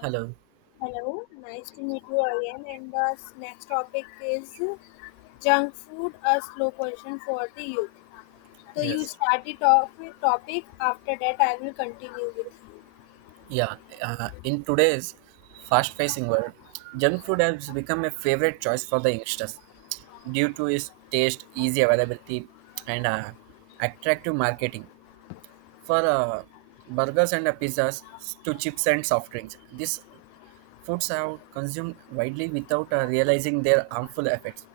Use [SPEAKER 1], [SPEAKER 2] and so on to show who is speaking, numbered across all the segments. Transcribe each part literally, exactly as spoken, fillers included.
[SPEAKER 1] Hello.
[SPEAKER 2] Hello, nice to meet you again. And the next topic is junk food, a slow question for the youth. So you
[SPEAKER 1] Yes.
[SPEAKER 2] start the topic, topic. After that, I will continue with you.
[SPEAKER 1] Yeah. Uh, in today's fast-paced world, junk food has become a favorite choice for the youngsters due to its taste, easy availability, and uh, attractive marketing. For uh, burgers and uh, pizzas to chips and soft drinks, this foods are consumed widely without uh, realizing their harmful effects.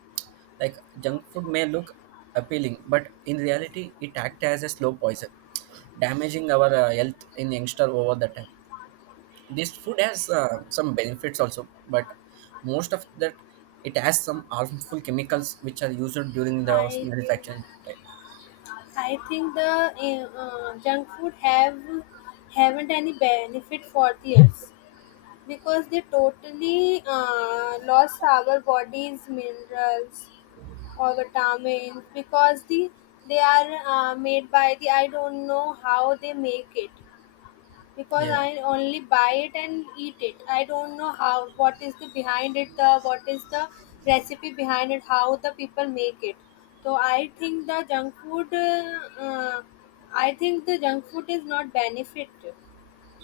[SPEAKER 1] Like junk food may look appealing, but in reality, it acts as a slow poison, damaging our uh, health in youngster over the time. This food has uh, some benefits also, but most of that it has some harmful chemicals which are used during the
[SPEAKER 2] I think,
[SPEAKER 1] manufacturing time.
[SPEAKER 2] I think the uh, uh, junk food have haven't any benefit for the us because they totally uh, lost our bodies minerals or vitamins because the they are uh, made by the I don't know how they make it because
[SPEAKER 1] Yeah,
[SPEAKER 2] I only buy it and eat it. I don't know how what is the behind it the what is the recipe behind it how the people make it. So I think the junk food uh, uh, I think the junk food is not benefit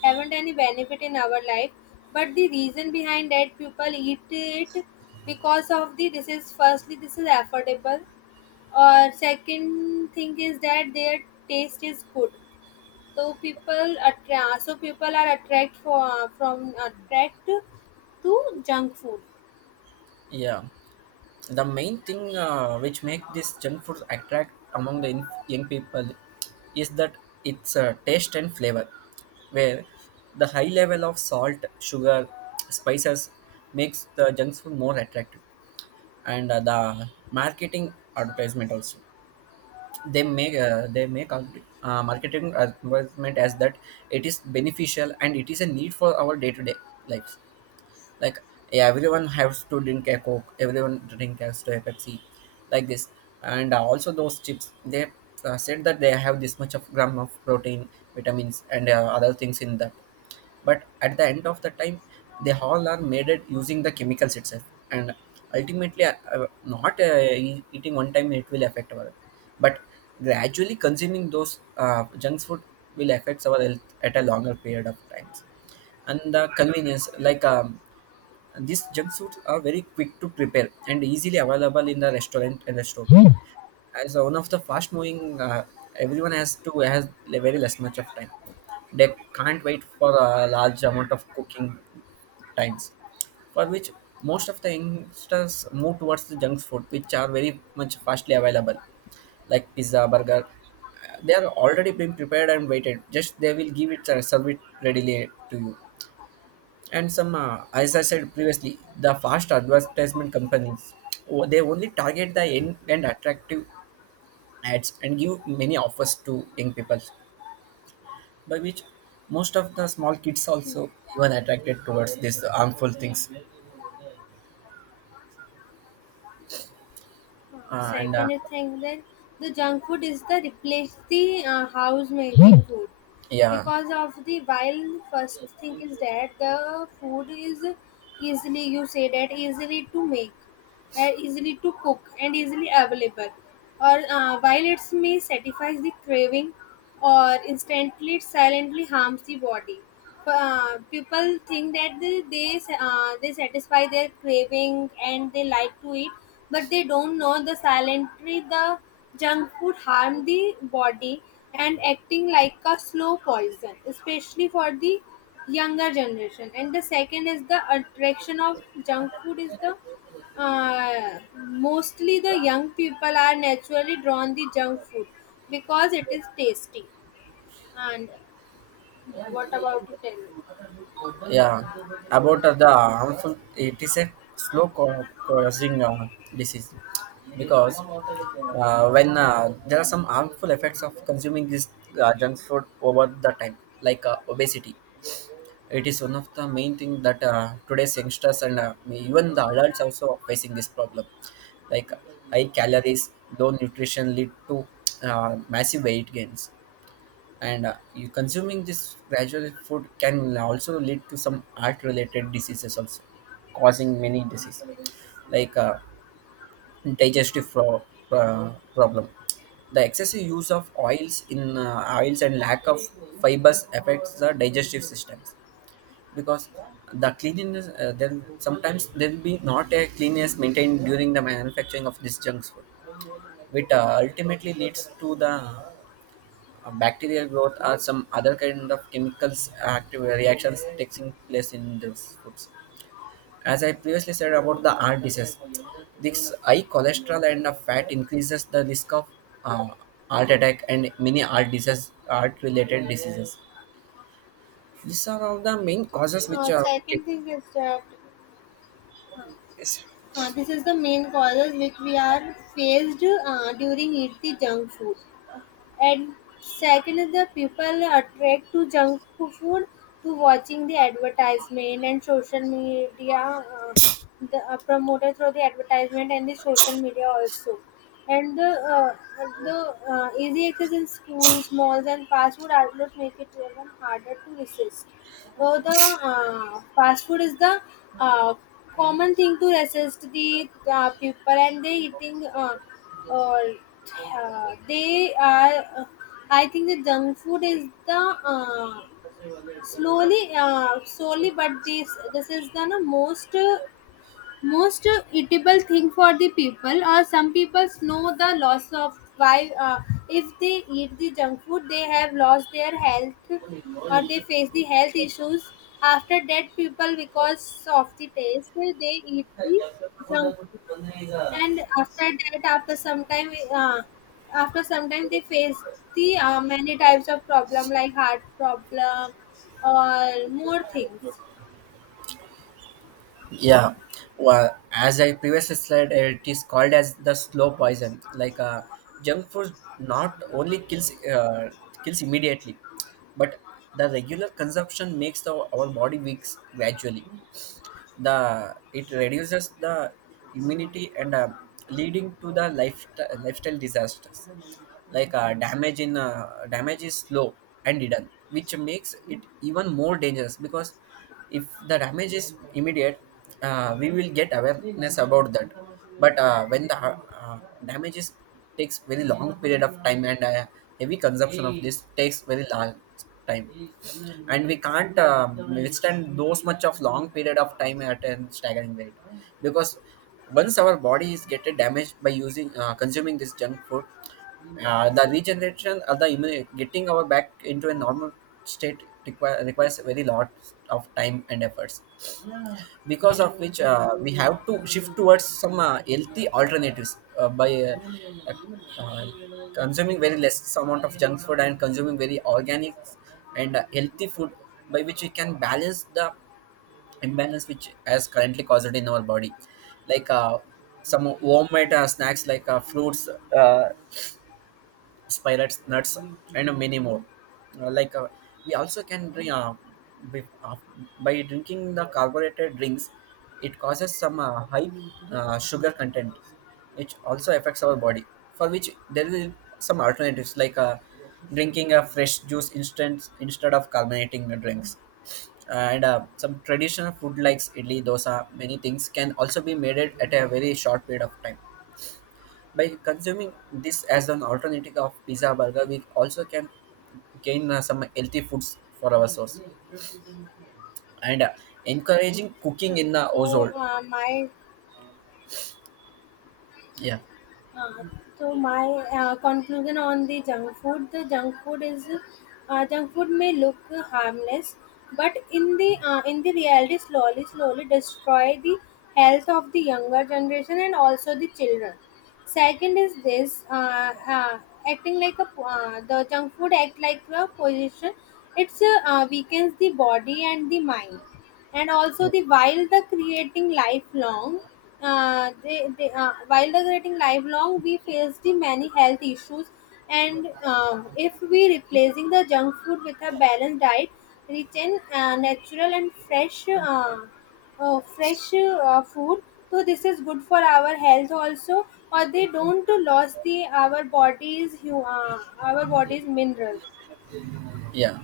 [SPEAKER 2] haven't any benefit in our life, but the reason behind that people eat it because of the this is firstly this is affordable, or second thing is that their taste is good. So people attract. So people are attract for from attract to junk food.
[SPEAKER 1] yeah. the main thing uh, which make this junk food attract among the inf- young people is that its uh, taste and flavor where the high level of salt sugar spices makes the junk food more attractive and uh, the marketing advertisement also. They make uh, they make ad- uh, marketing advertisement as that it is beneficial and it is a need for our day-to-day lives, like yeah, everyone has to drink a coke, everyone drink has to a pepsi like this. And uh, also those chips, they uh, said that they have this much of gram of protein, vitamins and uh, other things in that, but at the end of the time they all are made it using the chemicals itself. And ultimately uh, uh, not uh, e- eating one time it will affect our health, but gradually consuming those uh, junk food will affect our health at a longer period of times. And the convenience, like um, these junk foods are very quick to prepare and easily available in the restaurant and the store. As one of the fast moving, uh, everyone has to has very less much of time. They can't wait for a large amount of cooking times, for which most of the youngsters move towards the junk food, which are very much fastly available, like pizza, burger. Uh, They are already being prepared and waited. Just they will give it, uh, serve it readily to you. And some, uh, as I said previously, the fast advertisement companies, oh, they only target the end and attractive ads and give many offers to young people, by which most of the small kids also even attracted towards these harmful things.
[SPEAKER 2] Uh,
[SPEAKER 1] Uh, and uh,
[SPEAKER 2] second thing that the junk food is the replace the uh, house made food
[SPEAKER 1] yeah.
[SPEAKER 2] because of the while first thing is that the food is easily you say that easily to make are easily to cook and easily available. Or uh, while it may satisfies the craving, or instantly it silently harms the body. Uh, people think that they they, uh, they satisfy their craving and they like to eat, but they don't know the silently the junk food harm the body and acting like a slow poison, especially for the younger generation. And the second is the attraction of junk food is the uh, mostly the young people are naturally drawn the junk food because it is tasty and what about to tell me?
[SPEAKER 1] Yeah, about uh, the harmful, it is a slow co- causing uh, disease. Because uh, when uh, there are some harmful effects of consuming this uh, junk food over the time, like uh, obesity. It is one of the main thing that uh, today's youngsters and uh, even the adults also are facing this problem. Like high calories, low nutrition lead to uh, massive weight gains. And uh, you consuming this gradual food can also lead to some heart related diseases also, causing many diseases like uh, digestive pro- uh, problem. The excessive use of oils in uh, oils and lack of fibers affects the digestive systems, because the cleanliness, uh, then sometimes there will be not a cleanliness maintained during the manufacturing of this junk food, which uh, ultimately leads to the uh, bacterial growth or some other kind of chemicals active reactions taking place in these foods. As I previously said about the heart disease, this high cholesterol and the fat increases the risk of uh, heart attack and many heart disease, heart related diseases. These are all the main causes which
[SPEAKER 2] Uh,
[SPEAKER 1] are.
[SPEAKER 2] second thing is that
[SPEAKER 1] Yes.
[SPEAKER 2] uh, this is the main causes which we are faced uh, during eat the junk food. And second, the people attract to junk food to watching the advertisement and social media. Uh, the uh, promoted through the advertisement and the social media also. And the uh, the uh, easy access in schools, malls, and fast food outlets make it even harder to resist. So the uh, fast food is the uh, common thing to resist the uh, people, and they eating. Uh, uh, uh, they are uh, I think the junk food is the uh, slowly uh, slowly but this this is the no, most uh, most uh, eatable thing for the people, or some people know the loss of why uh, if they eat the junk food they have lost their health or they face the health issues after that people because of the taste they eat the junk food. And after that, after some time uh, after some time they face the uh, many types of problem like heart problem or more things.
[SPEAKER 1] Yeah. Well, as I previously said, uh, it is called as the slow poison. Like uh, junk food not only kills uh, kills immediately, but the regular consumption makes the, our body weak gradually. The it reduces the immunity and uh, leading to the life, lifestyle disasters, like uh, damage in uh, damage is slow and hidden, which makes it even more dangerous. Because if the damage is immediate, uh, we will get awareness about that. But uh, when the uh, damage is takes very long period of time, and uh, heavy consumption of this takes very large time, and we can't uh, withstand those much of long period of time at a staggering rate. Because once our body is get damaged by using uh, consuming this junk food, uh, the regeneration of the immune, getting our back into a normal state require, requires very lot of time and efforts. Because of which uh, we have to shift towards some uh, healthy alternatives, uh, by uh, uh, consuming very less amount of junk food and consuming very organic and uh, healthy food, by which we can balance the imbalance which has currently caused in our body. Like uh, some homemade uh, snacks like uh, fruits, uh, spirits, nuts, and many more. Uh, like uh, we also can drink, uh, by, uh, by drinking the carbonated drinks. It causes some uh, high uh, sugar content, which also affects our body. For which there will some alternatives, like uh, drinking a fresh juice instead instead of carbonating the drinks. And uh, some traditional food like idli, dosa, many things can also be made it at a very short period of time. By consuming this as an alternative of pizza burger, we also can gain uh, some healthy foods for our source and uh, encouraging cooking in the
[SPEAKER 2] so
[SPEAKER 1] household.
[SPEAKER 2] uh, my
[SPEAKER 1] Yeah,
[SPEAKER 2] Uh, so my uh, conclusion on the junk food, the junk food is uh, junk food may look harmless, but in the uh, in the reality, slowly slowly destroy the health of the younger generation and also the children. Second is this uh, uh, acting like a uh, the junk food act like a position. It's uh, uh, weakens the body and the mind and also
[SPEAKER 1] yeah,
[SPEAKER 2] the while the creating lifelong uh, they, they uh, while the creating lifelong we face the many health issues. And uh, if we replacing the junk food with a balanced diet rich in uh, natural and fresh uh, uh, fresh uh, food, so this is good for our health also, or they don't lose the our bodies hu- uh, our bodies mineral.
[SPEAKER 1] yeah.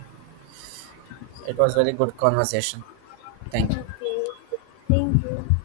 [SPEAKER 1] It was very good conversation. Thank you.
[SPEAKER 2] Okay, thank you.